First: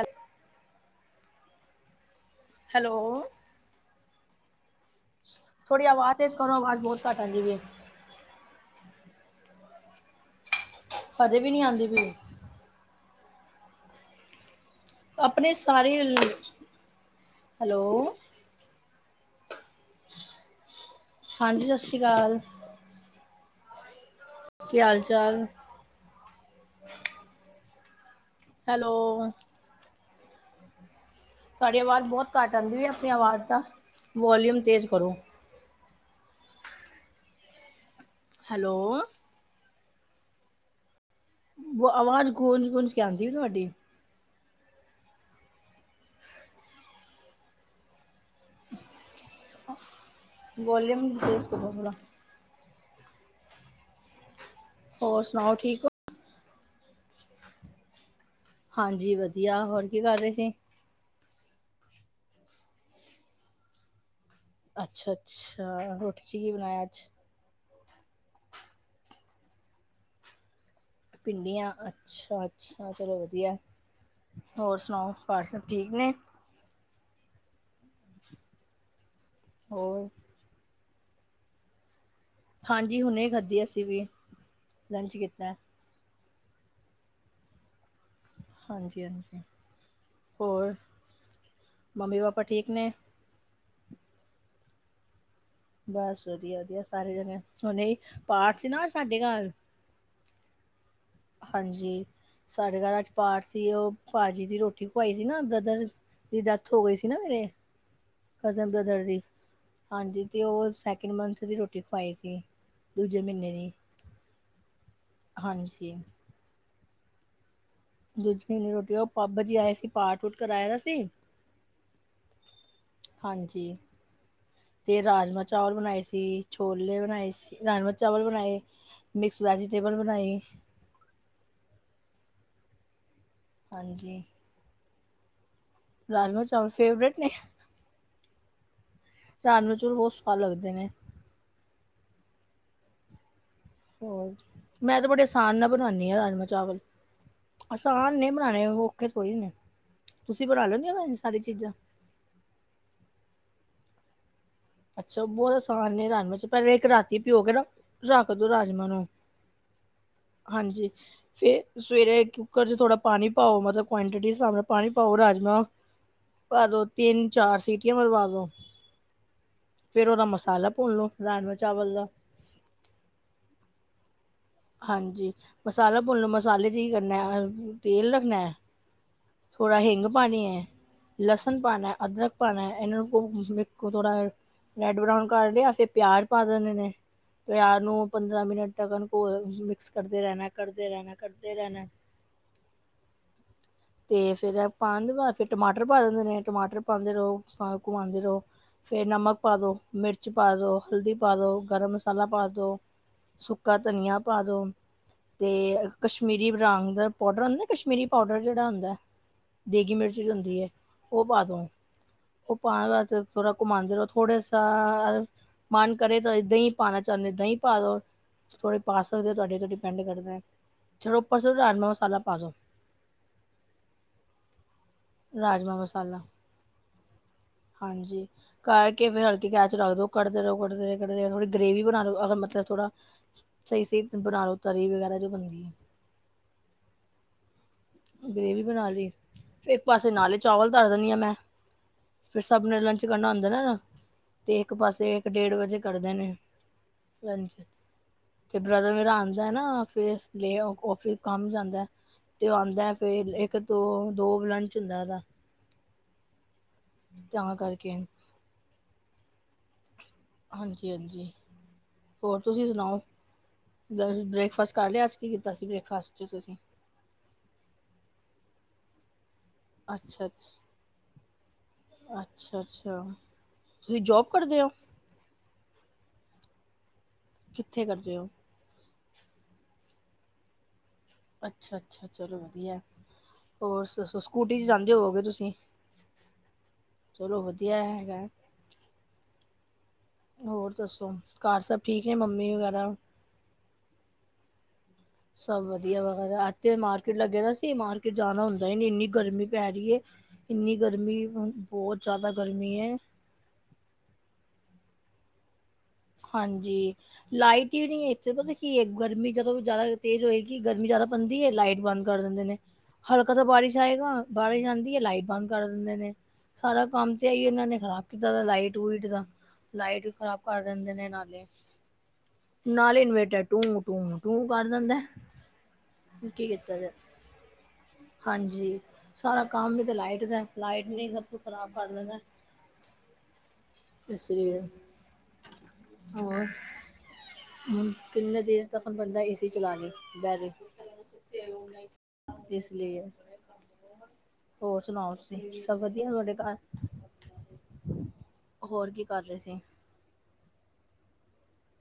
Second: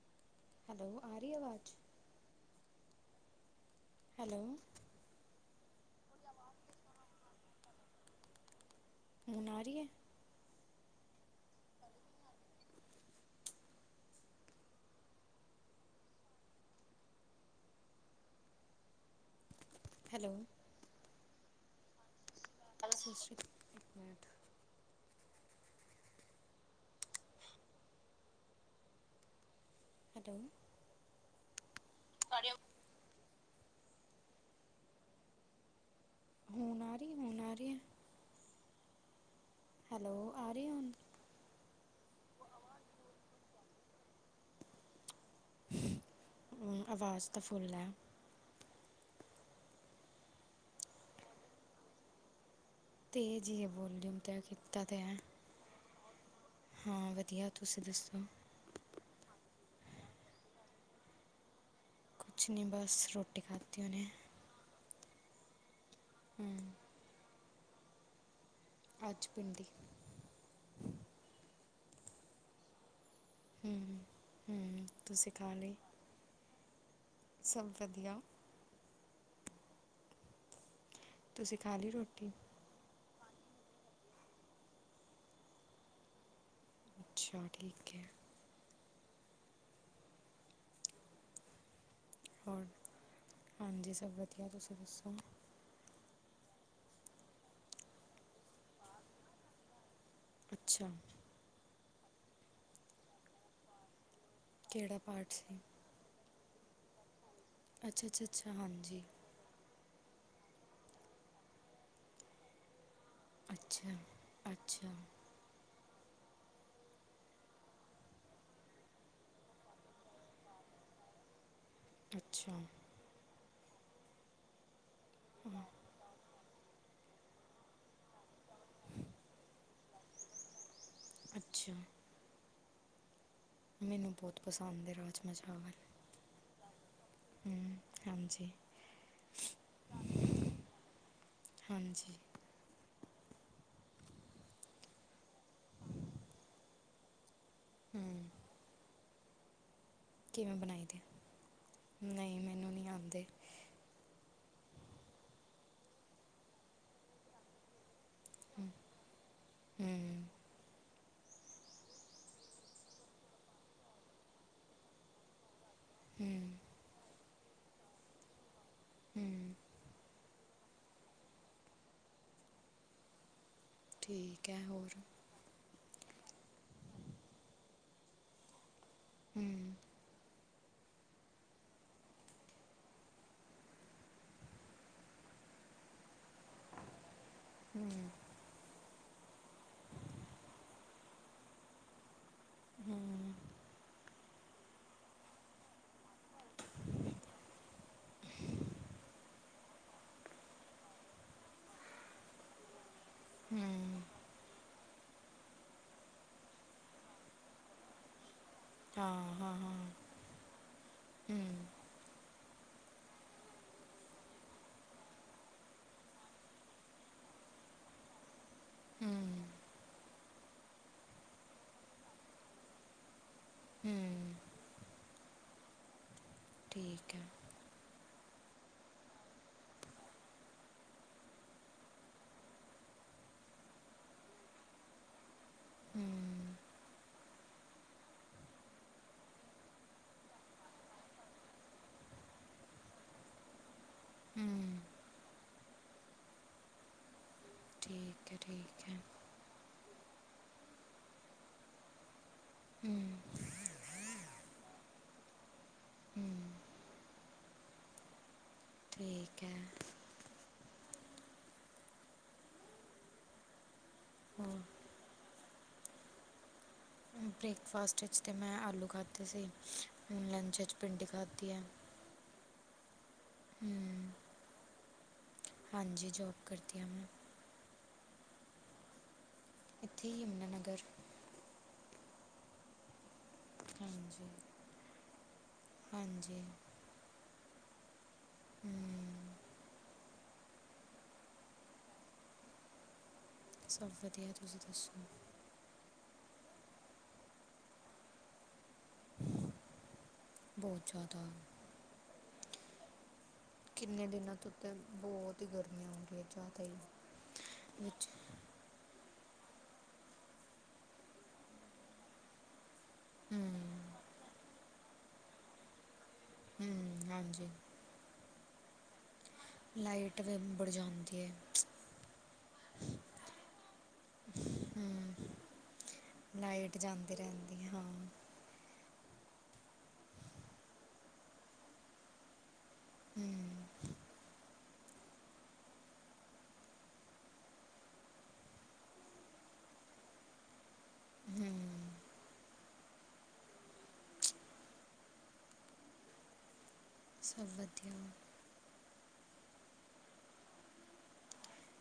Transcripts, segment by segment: ਅੱਤੇ hello, ਆਰੀ ਆਵਾਜ਼? Hello. Hello. ਥੋੜੀ ਆਵਾਜ਼ ਤੇ ਕਰੋ ਆਵਾਜ਼ ਬਹੁਤ ਘੱਟ ਆਦੀ ਵੀ। ਹੁਣ ਆ ਰੀ ਐ? ਹਜੇ ਵੀ ਨਹੀਂ ਆਉਂਦੀ ਵੀੜ ਆਪਣੇ ਸਾਰੇ। ਹੈਲੋ। ਹੈਲੋ। ਹਾਂਜੀ ਸਤਿ ਸ਼੍ਰੀ ਅਕਾਲ- [unintelligible] ਕਯਾ ਹਾਲ ਚਾਲ। Hello hello. ਤੁਡੀ ਆਵਾਜ਼ ਬਹੁਤ ਘਟ ਆਉਂਦੀ ਹੈ ਆਪਣੀ ਆਵਾਜ਼ ਦਾ ਵੋਲੀਅਮ ਤੇਜ਼ ਕਰੋ ਹੋਣ ਆ ਰੀ ਹੈਲੋ। ਹੈਲੋ ਆਰੀ ਹੁਨ- ਆਵਾਜ਼ ਗੂੰਜ-ਗੂੰਜ ਕੇ ਆਂਦੀ ਤੁਹਾਡੀ। ਹਮ ਅਵਾਜ਼ ਤਾਂ ਫੁੱਲ ਹੈ। ਵੋਲਿਊਮ ਤੇਜ ਕਰਲੋ ਥੋੜਾ। ਤੇਜ ਇਹ ਹ ਵੋਲੁਮ ਤਾਂ ਜੀ। ਹੋਰ ਸੁਣਾਓ ਠੀਕ ਹੋ। ਹਾਂ ਵਧੀਆ ਤੁਸੀਂ ਦੱਸੋ? ਹਾਂਜੀ ਵਧੀਆ ਹੋਰ ਕੀ ਕਰ ਰਹੇ ਸੀ। ਕੁਛ ਨਹੀਂ ਬਸ ਰੋਟੀ ਖਾਤੀ ਹੁਣੇ। ਅੱਛਾ-ਅੱਛਾ ਰੋਟੀ 'ਚ ਕੀ ਬਣਾਇਆ ਅੱਜ। ਅੱਜ ਪਿੰਡੀ ਪਿੰਡੀਆਂ ਅਛਾ- ਅੱਛਾ ਚਲੋ ਵਧੀਆ ਹੋਰ ਹੂੰ ਸੁਣਾਓ ਤੁਸੀਂ ਘਰ ਖਾ ਸਬ ਲਈ ਠੀਕ ਨੇ ਸਭ ਵਧੀਆ- ਹੋਰ- ਤੁਸੀਂ ਖਾ ਲਈ ਰੋਟੀ। ਹਾਂਜੀ ਹੁਣੇ ਖਾਧੀ ਅਸੀਂ ਵੀ ਲੰਚ ਕੀਤਾ। ਅੱਛਾ ਠੀਕ ਹੈ ਹਾਂਜੀ-ਹਾਂਜੀ ਹੋਰ ਮੰਮੀ ਪਾਪਾ ਹੋਰ ਠੀਕ ਨੇ। ਹਾਂਜੀ ਸਭ ਵਧੀਆ ਤੁਸੀਂ ਦੱਸੋ? ਬਸ ਵਧੀਆ-ਵਧੀਆ ਸਾਰੇ ਜਣੇ ਹੁਣ ਪਾਠ ਸੀ ਨਾ ਸਾਡੇ ਘਰ। ਅੱਛਾ। ਹਾਂਜੀ ਸਾਡੇ ਘਰ ਅੱਜ ਪਾਠ ਸੀ ਉਹ ਭਾਜੀ ਦੀ ਰੋਟੀ ਕਿਹੜਾ ਖਵਾਈ ਸੀ ਪਾਠ ਨਾ ਬ੍ਰਦਰ। ਦੀ ਡੈਥ ਹੋ ਗਈ ਸੀ ਨਾ ਮੇਰੇ ਅੱਛਾ ਅੱਛਾ ਅੱਛਾ ਕਜ਼ਨ ਹਾਂਜੀ ਬ੍ਰਦਰ ਦੀ ਹਾਂਜੀ ਤੇ ਉਹ ਸੈਕਿੰਡ ਮੰਥ ਦੀ ਰੋਟੀ ਖਵਾਈ ਸੀ ਦੂਜੇ ਮਹੀਨੇ ਦੀ ਅੱਛਾ। ਅੱਛਾ। ਹਾਂਜੀ ਦੂਜ ਰੋਟੀ ਉਹ ਬਾਬਾ ਜੀ ਆਏ ਸੀ ਪਾਠ ਵੂਟ ਕਰਵਾਏ ਦਾ ਸੀ। ਅੱਛਾ। ਹਾਂਜੀ ਤੇ ਰਾਜਮਾ ਚਾਵਲ ਬਣਾਏ ਸੀ। ਛੋਲੇ ਬਣਾਏ ਸੀ। ਰਾਜਮ ਚਾਵਲ ਬਣਾਏ। ਮਿਕਸ ਵੈਜੀਟੇਬਲ ਬਣਾਏ। ਅਛਾ- ਮੈਨੂੰ ਹਾਂਜੀ। ਬੋਤ ਪਸੰਦ ਹੈ। ਰਾਜਮ ਚਾਵਲ। ਰਾਜ ਮਾ ਚਾਵਲ ਫੇ ਵਰਟ ਨੇ ਹੂੰ ਹਾਂਜੀ ਰਾਜ ਮਾ ਚੋਲ ਬੋਤ ਸਵਾਦ ਲੱਗਦੇ ਨੇ ਹਾਂਜੀ, ਹੋਰ ਮੈਂ ਤੇ ਬੜੇ ਆਸਾਨ ਨਾਲ ਬਣਾਨੀ ਏ ਰਾਜਮ ਚਾਵਲ ਆਸਾਨ ਹੂੰ ਨੇ ਬਣਾਣੇ ਔਖੇ ਥੋੜੀ ਨੇ। ਤੁਸੀਂ ਕਿਵੇ ਬਣਾ ਬਣਾਈ ਲੈਂਦੇ ਦੇ ਹੋ ਸਾਰੀ ਚੀਜ਼ਾਂ? ਨੇ ਮੈਨੂੰ ਨੀ ਆਂਦੇ। ਅੱਛਾ ਬਹੁਤ ਆਸਾਨ ਨੇ ਰਨਮ ਪਹਿਲਾਂ ਇੱਕ ਰਾਤੀ ਪੀਓਗੇ ਨਾ ਰੱਖਦੋ ਰਾਜਮਾਹ ਨੂੰ ਹੂੰ ਹਾਂਜੀ- ਫਿਰ ਸਵੇਰੇ ਕੁੱਕਰ 'ਚ ਥੋੜਾ ਪਾਣੀ ਪਾਓ ਮਤਲਬ ਕੁਆਂਟਿਟੀ ਦੇ ਹਿਸਾਬ ਨਾਲ ਪਾਣੀ ਪਾਓ ਰਾਜਮਾ ਹੂੰ ਪਾ ਦੋ ਤਿੰਨ ਚਾਰ ਸੀਟੀਆਂ ਮਰਵਾ ਦੋ। ਹੂੰ ਫੇਰ ਉਹਦਾ ਮਸਾਲਾ ਭੁੰਨ ਲਓ ਰਾਜਮਾਹ ਚਾਵਲ ਦਾ ਠੀਕ। ਹੈ ਹੋਰ ਹਾਂਜੀ, ਮਸਾਲਾ ਭੁਨੋ ਮਸਾਲੇ ਚ ਹੀ ਕਰਨਾ ਤੇਲ ਰੱਖਣਾ। ਹੂੰ, ਥੋੜਾ ਹਿੰਗ ਪਾਣੀ ਐ ਲਸਣ ਪਾਣਾ ਅਦਰਕ ਪਾਣਾ ਇਹਨਾਂ ਨੂੰ ਵੇਖੋ ਥੋੜਾ ਰੈਡ ਬਰਾਉਨ ਕਰ ਲਿਆ ਫਿਰ ਪਿਆਜ ਪਾ ਦਿੰਦੇ ਨੇ। ਪਿਆਜ ਨੂੰ ਹੂੰ ਪੰਦਰਾਂ ਮਿੰਟ ਤੱਕ ਮਿਕਸ ਕਰਦੇ ਰਹਿਣਾ ਕਰਦੇ ਰਹਿਣਾ ਕਰਦੇ ਰਹਿਣਾ। ਤੇ ਫੇਰ ਪਾ ਦੇ ਫਿਰ ਟਮਾਟਰ ਪਾ ਦਿੰਦੇ ਨੇ ਟਮਾਟਰ ਪਾਉਂਦੇ ਰਹੋ ਘੁੰਮਾਉਂਦੇ ਰਹੋ। ਫਿਰ ਨਮਕ ਪਾ ਦਿਉ ਮਿਰਚ ਪਾ ਦਿਉ ਹਲਦੀ ਪਾ ਦਿਉ ਗਰਮ ਮਸਾਲਾ ਪਾ ਦਿਉ। ਸੁੱਕਾ ਹੂੰ ਧਨੀਆ ਪਾ ਦੋ। ਤੇ ਕਸ਼ਮੀਰੀ ਰੰਗ ਦਾ ਪਾਡਰ ਹੁੰਦਾ ਨਾ ਕਸ਼ਮੀਰੀ ਪਾਡਰ ਜਿਹੜਾ ਹੁੰਦਾ। ਹਾਂ ਹਾਂ ਹਾਂ ਦੇਗੀ ਮਿਰਚੀ ਹੁੰਦੀ ਐ ਉਹ ਹੂੰ ਪਾਦੋ। ਉਹ ਪਾਣ ਵਾਸਤੇ ਥੋੜ੍ਹਾ ਘੁੰਮਾਉਂਦੇ ਰਹੋ ਥੋੜੇ ਸ ਮਨ ਕਰੇ ਤਾਂ ਦਹੀਂ ਪਾਣਾ ਚਾਹੁੰਦੇ ਦਹੀਂ ਪਾ ਦੋ। ਕੋਈ ਪਾ ਸਕਦੇ ਹੋ ਹੂੰ ਤੁਹਾਡੇ ਤੇ ਡਿਪੈਂਡ ਕਰਦਾ ਹੈ ਚੋ ਉਪਸ ਮਸਾਲਾ ਪਾ ਦੋ। ਹੂੰ ਰਾਜਮਾਂ ਮਸਾਲਾ। ਠੀਕ ਹੈ। ਹਾਂਜੀ, ਕਰਕੇ ਫਿਰ ਹਲਕੀ ਗੇਸ ਚ ਰੱਖ ਦੋ ਕੱਢ ਰਹੋ ਕੱਢ ਰ ਕੱਢਦੇ ਗ੍ਰੇਵੀ ਬਣਾ ਲਓ ਮਤਲਬ ਥੋੜਾ ਸਹੀ ਸਹੀ ਬਣਾ ਲ ਲੋ ਤਰੀ ਵਗੈਰਾ ਜੋ ਬਣਦੀ ਐ। ਹੂੰ ਗ੍ਰੇਵੀ ਬਣਾ ਲਈ ਫਿਰ ਇੱਕ ਪਾਸੇ ਨਾਲੇ ਚਾਵਲ ਤਰ ਦਿੰਦੀ ਆ ਮੈਂ। ਫਿਰ ਸਭ ਨੇ ਲੰਚ ਕਰਨਾ ਹੁੰਦਾ ਨਾ ਨਾ। ਤੇ ਇਕ ਪਾਸੇ ਇਕ ਡੇਢ ਵਜੇ ਕਰਦੇ ਨੇ ਠੀਕ ਹੈ ਤੇ ਠੀਕ ਬ੍ਰਦਰ ਹੈ ਮੇਰਾ ਆਂਦਾ ਨਾ ਫੇਰ [unintelligible] ਕੰਮ ਜਾਂਦਾ ਤੇ ਆਉਂਦਾ ਫੇ ਇੱਕ ਦੋ ਦੋ ਲੰਚ ਹੁੰਦਾ। ਤਾਂ ਕਰਕੇ। ਠੀਕ ਹੈ। ਹਾਂਜੀ ਹਾਂਜੀ, ਹੋਰ ਤੁਸੀਂ ਸੁਣਾਓ ਹੋਰ ਬ੍ਰੇਕਫਾਸਟ ਕਰ ਲਿਆ ਅੱਜ ਕੀ ਕੀਤਾ ਸੀ ਬ੍ਰੇਕਫਾਸਟ ' ਤੁਸੀਂ। ਬ੍ਰੇਕਫਾਸਟ ਵਿਚ ਤਾਂ ਮੈ ਆਲੂ ਖਾਧੇ ਸੀ। ਅੱਛਾ ਲੰਚ ਅੱਛਾ ਵਿੱਚ ਭਿੰਡੀ ਖਾਧੀ ਹੈ। ਹੂੰ ਪੜਦਾ ਹੋ। ਹਾਂਜੀ ਜੋਬ ਕਰਦੀ ਆ ਮੈਂ, ਕਿੱਥੇ ਕਰਦੇ ਹੋ। ਇਥੇ ਹੀ ਯਮੁਨਾਨਗਰ ਅੱਛਾ ਅੱਛਾ, ਚਲੋ ਵਧੀਆ। ਹੋਰ ਸ ਹਾਂਜੀ ਸਕੂਟੀ ਚ ਜਾਂਦੇ ਹੋਵਗੇ ਤੁਸੀਂ ਹਾਂਜੀ ਚਲੋ ਵਧੀਆ ਹੈਗਾ। ਹੂੰ, ਹੋਰ ਦੱਸੋ ਘਰ ਸਭ ਠੀਕ ਨੇ ਮੰਮੀ ਵਗੈਰਾ। ਸਭ ਵਧੀਆ ਤੁਸੀ ਦੱਸੋ- ਸਭ ਵਧੀਆ ਵ ਇਥੇ ਮਾਰਕੀਟ ਲੱਗੇ ਦਾ ਸੀ ਮਾਰਕੀਟ ਜਾਣਾ ਹੁੰਦਾ ਹੀ ਨਹੀ ਇਨੀ ਗਰਮੀ ਪੈ ਰਹੀ ਹੈ। ਇਨੀ ਬਹੁਤ ਗਰਮੀ ਜ਼ਿਆਦਾ ਬਹੁਤ ਜਿਆਦਾ ਗਰਮੀ ਹੈ। ਕਿਨੇ ਦਿਨਾਂ ਤੋ ਉੱਤੇ ਬਹੁਤ ਹੀ ਗਰਮੀਆਂ ਵਾ ਹਾਂਜੀ ਲਾਈਟ ਹੀ ਨਹੀਂ ਇੱਥੇ ਪਤਾ- ਕਿ ਗਰਮੀ ਜਦੋਂ ਜ਼ਿਆਦਾ ਤੇਜ਼ ਹੋਏਗੀ ਗਰਮੀ ਜ਼ਿਆਦਾ ਬੰਦੀ ਹੈ ਲਾਈਟ ਬੰਦ ਕਰ ਦਿੰਦੇ ਨੇ। ਹਲਕਾ ਤਾਂ ਬਾਰਿਸ਼ ਆਏਗਾ ਬਾਰਿਸ਼ ਆਦੀ ਹੈ। ਲਾਈਟ ਬੰਦ ਕਰ ਦਿੰਦੇ ਨੇ- ਸਾਰਾ ਹੂੰ ਕੰਮ ਤੇ ਆਈ ਹਾਂਜੀ ਇਹਨਾਂ ਨੇ ਖ਼ਰਾਬ ਕੀਤਾ ਲਾਈਟ ਲਿਓਟ ਦਾ ਵੀ ਲਾਈਟ ਖ਼ਰਾਬ ਕਰ ਵੀਮੜ ਦਿੰਦੇ ਨੇ ਜਾਂਦੀ ਹੈ। ਨਾਲੇ ਨਾਲੇ ਇਨਵੇਟਰ ਟੂ ਟੂ। ਮੂੰਹ ਬੰਨ ਲੈਦੇ ਆ ਹੂੰ ਫਿਰ ਕੀ ਲਾਈਟ ਕੀਤਾ ਜਾਏ ਜਾਂਦੀ ਰਹਿੰਦੀ ਹੈ ਹਾਂ ਹਾਂਜੀ ਸਾਰਾ ਕੰਮ ਤੇ ਲਾਈਟ ਦਾ ਲਾਈਟ ਨਹੀਂ ਸਭ ਕੁਛ ਖ਼ਰਾਬ ਕਰ ਦਿੰਦਾ ਹੂ,,, ਇਸ ਲੀਏ ਹੋਰ। ਹੂ ਕਿੰਨੇ ਦੇਰ ਤੱਕ ਬੰਦਾ ਏਸੀ ਚਲਾ ਲੇ ਬਹਿ ਜਾਏ। ਇਸ ਲਈਏ। ਹੋਰ ਸੁਣਾਓ ਤੁਸੀਂ ਸਭ ਵਧੀਆ ਤੁਹਾਡੇ ਘਰ। ਸਭ ਵੱਧੀਆ। ਹੋਰ ਕੀ ਕਰ ਰਹੇ ਸੀ।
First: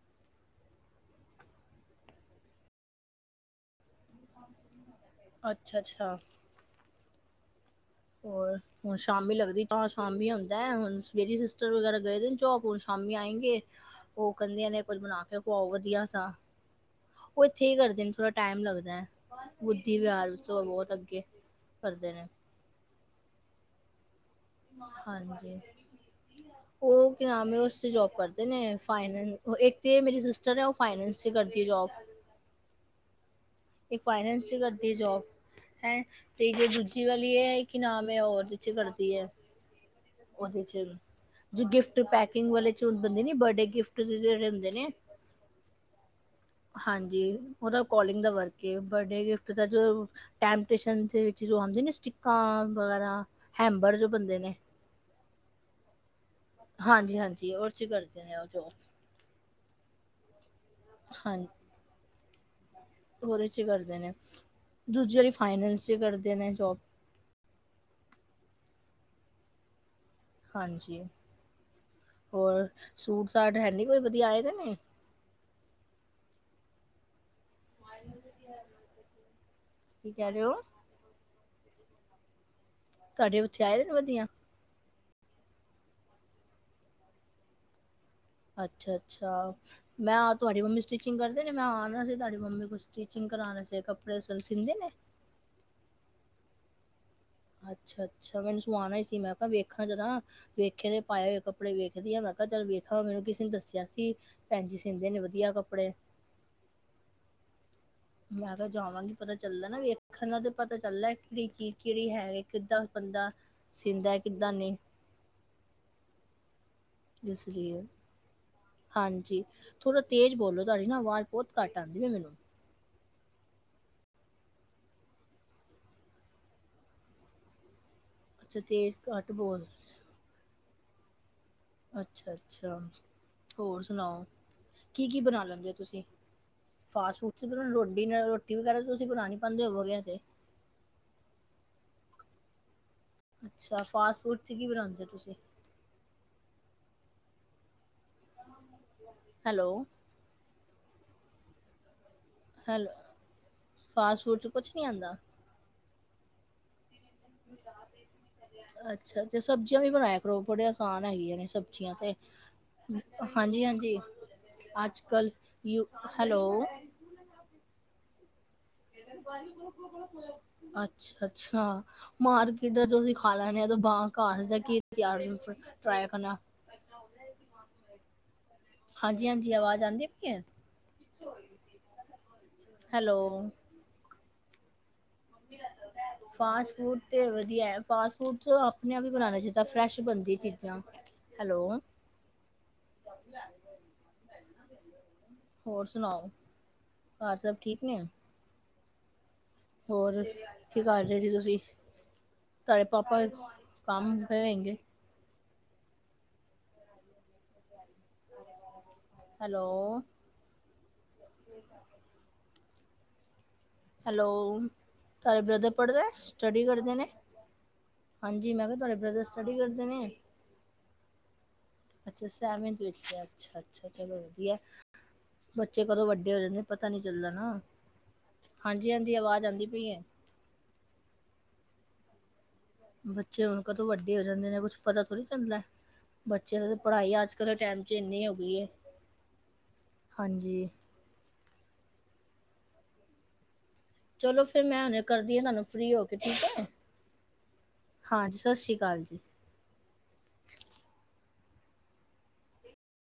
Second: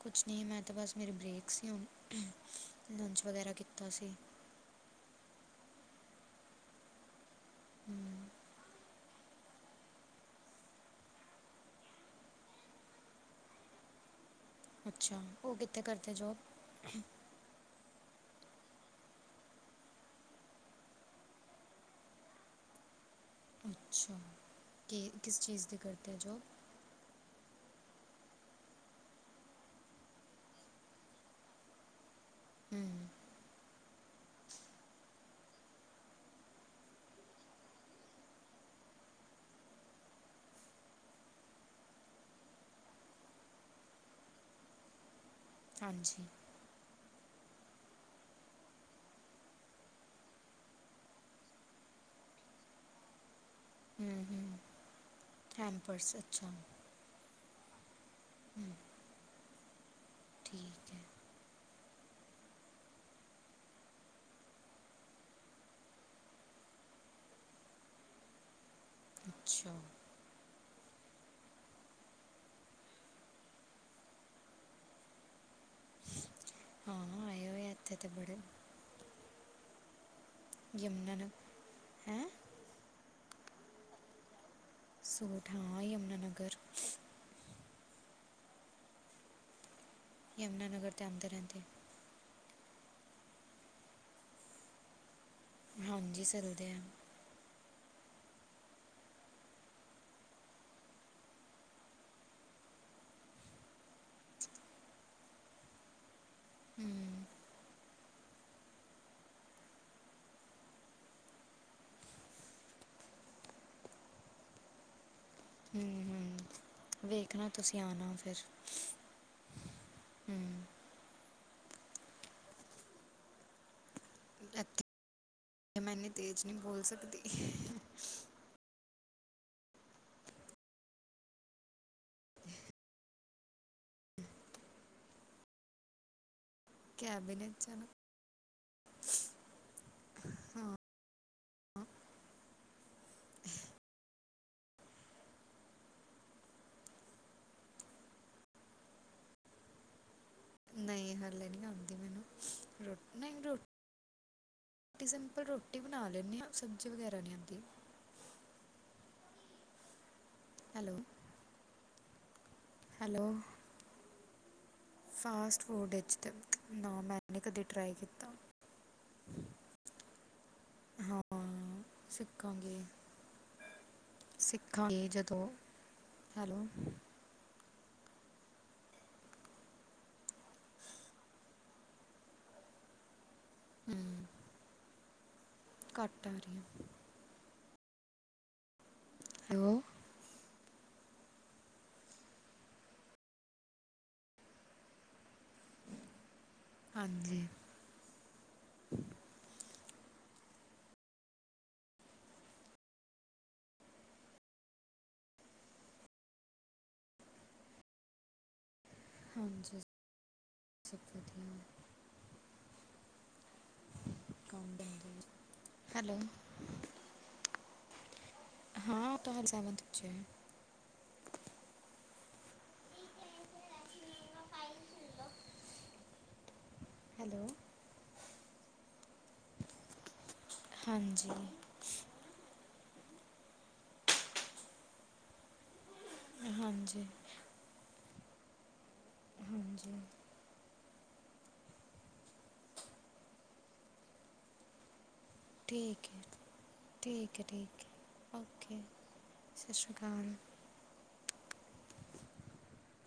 ਕੁਛ ਨਹੀਂ ਮੈਂ ਤਾਂ ਬਸ ਮੇਰੀ ਬਰੇੇਕ ਸੀ ਹੁਣ ਲੰਚ ਵਗੈਰਾ ਕੀਤਾ ਸੀ। ਅੱਛਾ- ਅੱਛਾ। ਹੋਰ ਹੁਣ ਸ਼ਾਮੀ ਲੱਗਦੀ ਸ਼ਾਮੀ ਆਉਦਾ ਹੁਣ ਮੇਰੀ ਸਿਸਟਰ ਵਗੈਰਾ ਗਏ ਦੇ ਨੇ ਜੋ ਹੁਣ ਸ਼ਾਮੀ ਆਏਗੇ। ਉਹ ਕੱਲੀਆਂ ਨੇ ਕੁਝ ਬਣਾ ਅੱਛਾ ਕੇ ਉਹ ਖਵਾਓ ਕਿੱਥੇ ਵਧੀਆ ਕਰਦੇ ਸਾਂ ਜੋਬ ਉਹ ਇੱਥੇ ਹੀ ਕਰਦੇ ਨੇ ਥੋੜਾ ਟਾਈਮ ਲੱਗਦਾ ਬੁੱਧੀ ਵਿਹਾਰ ਤੋਂ ਬਹੁਤ ਅੱਗੇ। ਕਰਦੇ ਨੇ। ਅੱਛਾ ਕੀ ਕਿਸ ਚੀਜ਼ ਦੀ ਕਰਦੇ ਜੋਬ [unintelligible] ਫਾਈਨੈਸ ਉਸ 'ਚ ਜੋਬ ਕਰਦੇ ਨੇ ਫਾਈਨਲ ਇੱਕ ਤਾਂ ਮੇਰੀ ਸਿਸਟਰ ਹੈ ਉਹ ਫਾਈਨਲਸ ' ਕਰਦੀ ਹੈ ਜੋਬ। ਹੂੰ ਇਹ ਫਾਈਨਲਸ ਚ ਕਰਦੀ ਜੋਬ ਹੈ ਤੇ ਹੋ ਜੋ ਦੂਜੀ ਵਾਲੀ ਹੈ ਕੀ ਨਾਮ ਇਹ ਹੋਰ ਚ ਕਰਦੀ ਏ। ਉਹਦੇ ਚ। ਗਿਫਟ ਪੈਕਿੰਗ ਵਾਲੇ ਚ ਬਦੇ ਨੇ ਬਰਡੇ ਗਿਫਟ ਜਿਹੜੇ ਹੁੰਦੇ ਨੇ ਹਾਂਜੀ ਹਾਂਜੀ ਉਹਦਾ ਕੋਲਿੰਗ ਦਾ ਵਰਕ ਅ ਬਰਡੇ ਗਿਫਟ ਦਾ ਜੋ। ਟਾਈਮ ਟੇਸ਼ਨ ਵਿੱਚ ਲਵਾਉਂਦੇ ਨੇ ਸਟਿਕਾਂ ਵਗੈਰਾ ਹੈਂਬਰ ਜੋ ਹੂ ਬਣਦੇ ਹੂ ਨੇ ਕੈਂਪਸ ਅੱਛਾ। ਹਾਂਜੀ ਹਾਂਜੀ ਉੱਚ ਕਰਦੇ ਨੇ ਉਹ ਜੋ ਠੀਕ ਹੈ। ਹਾਂਜੀ। ਉਹਦੇ ਚ ਕਰਦੇ ਨੇ ਦੂਜੀ ਵਾਰੀ ਫਾਈਨਸ ਚ ਕਰਦੇ ਨੇ ਜੋਬ। ਅੱਛਾ। ਹਾਂਜੀ ਹੋਰ ਸੂਟ ਸਾਟ ਹੈ ਨਹੀਂ ਕੋਈ ਵਧੀਆ ਆਏ ਦੇ ਨੇ। ਹਾਂ ਹਾਂ ਆਏ ਇਥੇ। ਕੀ ਕਹਿ ਰਹੇ ਹੋ। ਯਮਨਾਂ ਨਗਰ। ਹੈਂ ਤੁਹਾਡੇ ਉੱਥੇ ਆਏ ਨੇ ਵਧੀਆ ਸੂਟ ਹਾਂ ਏ। ਯਮਨਾਨਗਰ। ਅੱਛਾ, ਅੱਛਾ ਮੈਂ ਤੁਹਾਡੀ ਯਮੁਨਾ ਮੰਮੀ ਨਗਰ ਦੇ ਸਟਿਚਿੰਗ ਆਉਂਦੇ ਕਰਦੇ ਨੇ ਰਹਿੰਦੇ ਮੈਂ ਆਣਾ ਸੀ ਤੁਹਾਡੀ ਮੰਮੀ ਕੁਛ ਸਟਿਚਿੰਗ ਕਰਾਣੇ ਚ ਕੱਪੜੇ ਸਿਲਦੇ ਨੇ। ਹਾਂਜੀ ਸਿਲਦੇ ਆ। ਅੱਛਾ-ਅੱਛਾ ਮੈ ਸਵਾਉਣਾ ਹੀ ਸੀ ਮੈਂ ਕਿਹਾ ਵੇਖਾਂ ਜਰਾ। ਵੇਖੇ ਦੇ ਪਾਏ ਹੋਏ ਕੱਪੜੇ ਵੇਖਦੀ ਆਂ, ਮੈਂ ਕਿਹਾ ਚੱਲ ਵੇਖਾਂ ਮੈਨੂੰ ਕਿਸੇ ਨੇ ਦੱਸਿਆ ਸੀ। ਭੈਣ ਜੀ ਸੀਂਦੇ ਨੇ ਵਧੀਆ ਕੱਪੜੇ। ਹੂੰ, ਮੈਂ ਤਾ ਜਾਵਾਂਗੀ, ਪਤਾ ਚੱਲਦਾ ਨਾ ਵੀ ਦੇਖਣ ਤੇ ਪਤਾ ਚੱਲਦਾ ਕਿਹੜੀ ਕਿ ਚੀਜ਼ ਕਿਹੜੀ ਹੈ, ਕਿੱਦਾਂ ਬੰਦਾ ਸੀਂਦਾ, ਕਿੱਦਾਂ ਨਈ। ਹੂੰ-ਹੂੰ, ਇਸ ਵੇਖਣਾ ਤੁਸੀਂ ਲਈ ਆਣਾ ਫਿਰ। ਹਾਂਜੀ, ਥੋੜ੍ਹਾ ਤੇਜ਼ ਹੂੰ ਬੋਲੋ, ਤੁਹਾਡੀ ਨਾ ਆਵਾਜ਼ ਬਹੁਤ ਘੱਟ ਆਂਦੀ ਵੀ ਐ ਮੈਨੂੰ। [unintelligible] ਜੀ ਮੈਂ ਇੰਨੀ ਤੇਜ਼ ਨੀ ਬੋਲ ਸਕਦੀ। ਅੱਛਾ, ਤੇਜ਼ ਘੱਟ ਬੋਲ। ਅੱਛਾ-ਅੱਛਾ, ਹੋਰ ਸੁਣਾਓ, ਕੀ-ਕੀ ਬਣਾ ਲੈਂਦੇ ਹੋ ਤੁਸੀਂ। ਫਾਸਟ ਫੂਡ ਚ ਰੋ ਕੈਬਨਿਟ ਜਾਣਾ ਰੋਟੀ ਵਗੈਰਾ, ਤੁਸੀਂ ਬਣਾ ਨੀ ਪਾਂਦੇ ਹੋਵੋਗੇੇ ਹਜੇ। ਹੂੰ, ਅੱਛਾ, ਫਾਸਟ ਫੂਡ ਚ ਕੀ ਬਣਾਂਦੇ ਓ ਤੁਸੀਂ। ਹੈਲੋ, ਨਈ, ਹਲੇ ਨੀ ਆਉਂਦੀ ਮੈਨੂੰ। ਹੈਲ ਰੋਟੀ ਨਈ ਰੋ ਟੀ ਫਾਸਟ ਫੂਡ 'ਚ ਕੁਛ ਨੀ ਨਈ ਆਂਦਾ? ਸਿੰਪਲ ਰੋ ਰੋਟੀ ਬਣਾ ਲੈਂਨੇ ਆਂ, ਸਬਜ਼ੀ ਵਗੈਰਾ ਨੀ ਆਂਦੀ। ਅੱਛਾ, ਤੇ ਸਬਜ਼ੀਆਂ ਵੀ ਬਣਾਇਆ ਕਰੋ, ਬੜੇ ਹੈਲੋ ਆਸਾਨ ਹੈਗੀਆਂ ਨੇ ਸਬਜ਼ੀਆਂ ਤੇ। ਹੈਲੋ ਹਾਂਜੀ-ਹਾਂਜੀ, ਅੱਜ-ਕੱਲ ਯੂ ਹੈਲੋ ਨੀ ਕਦੇ ਟਰਾਈ ਕੀਤਾ। ਹਾਂ ਅੱਛਾ-ਅੱਛਾ। ਮਾਰਕੀਟ ਸਿੱਖਾਂਗੇ ਦਾ ਜੋ ਤੁਸੀਂ ਖਾ ਲੈਨੇ ਆ, ਘਰ ਦਾ ਕੀ ਸਿੱਖਾਂਗੇ ਜਦੋਂ ਟਰਾਏ ਕਰਨਾ। ਹੈਲੋ ਹਾਂਜੀ-ਹਾਂਜੀ, ਆਵਾਜ਼ ਆਂਦੀ ਪਈ ਐ, ਹੈਲੋ ਘੱਟ ਆ ਰਹੀ ਹੈ ਫਾਸਟ ਫੂਡ ਤੇ ਵਧੀਆ, ਫਾਸਟ ਫੂਡ ਚ ਆਪਣੇ ਆਪ ਹੀ ਬਣਾਣਾ ਚਾਹੀਦਾ, ਹੈਲੋ ਫਰੈਸ਼ ਬਣਦੀ ਐ ਚੀਜ਼ਾਂ, ਹੈਲੋ ਹੋਰ ਸੁਣਾਓ, ਘਰ ਹਾਂਜੀ ਸਭ ਠੀਕ ਨੇ। ਹੋਰ ਕੀ ਕਰ ਰਹੇ ਸੀ ਤੁਸੀਂ। ਤਹਾਡੇ ਪਾਪਾ ਕੰਮ ਕਰ ਰਹੇ ਹੋਏਗੇ। ਹਾਂਜੀ, ਹੈਲੋ ਸਬ ਵਧੀਆ। ਹੈਲੋ, ਕੰਮ ਬੰਦੇ ਤਹਾਡਾ ਬਰਦਰ ਪੜ੍ਹਦਾ, ਹੈਲੋ ਸਟੱਡੀ ਕਰਦੇ ਨੇ। ਹਾਂਜੀ, ਮੈਂ ਕਿਹਾ ਤੁਹਾਡੇ ਹਾਂ ਉਹ ਬ੍ਰਦਰ ਤਾਂ ਹਾਲੇ ਸਟੱਡੀ ਸੈਵਨਥ ਕਰਦੇ ਚ ਨੇ। ਹੈ ਅੱਛਾ, ਸੈਵਨਥ ਵਿੱਚ ਐ, ਅੱਛਾ-ਅੱਛਾ ਚਲੋ ਵਧੀਆ, ਬੱਚੇ ਕਦੋਂ ਵੱਡੇ ਹੋ ਜਾਂਦੇ ਨੇ। ਪਤਾ ਨੀ ਚੱਲਦਾ ਹੈਲੋ ਨਾ, ਹਾਂਜੀ-ਹਾਂਜੀ ਆਵਾਜ਼ ਆਂਦੀ ਪਈ ਐ। ਹਾਂਜੀ। ਬੱਚੇ ਹੁਣ ਕਦੋਂ ਵੱਡੇ ਹੋ ਜਾਂਦੇ ਨੇ ਕੁੱਛ ਪਤਾ ਥੋੜੀ ਚੱਲਦਾ, ਬੱਚੇ ਨੂੰ ਤਾਂ ਹਾਂਜੀ ਪੜ੍ਹਾਈ ਅੱਜ ਕੱਲ ਦੇ ਟਾਈਮ ਚ ਏਨੀ ਹੋ ਗਈ ਏ। ਹਾਂਜੀ। ਹਾਂਜੀ। ਚਲੋ ਫੇਰ ਮੈਂ ਹੁਨੇ ਕਰਦੀ ਆਂ ਤੁਹਾਨੂੰ ਫ੍ਰੀ ਹੋ ਕੇ ਠੀਕ ਐ, ਠੀਕ ਹੈ ਹਾਂਜੀ ਸਸ ਰੀ ਕਾਲ। ਸਸ ਰੀ ਕਾਲ।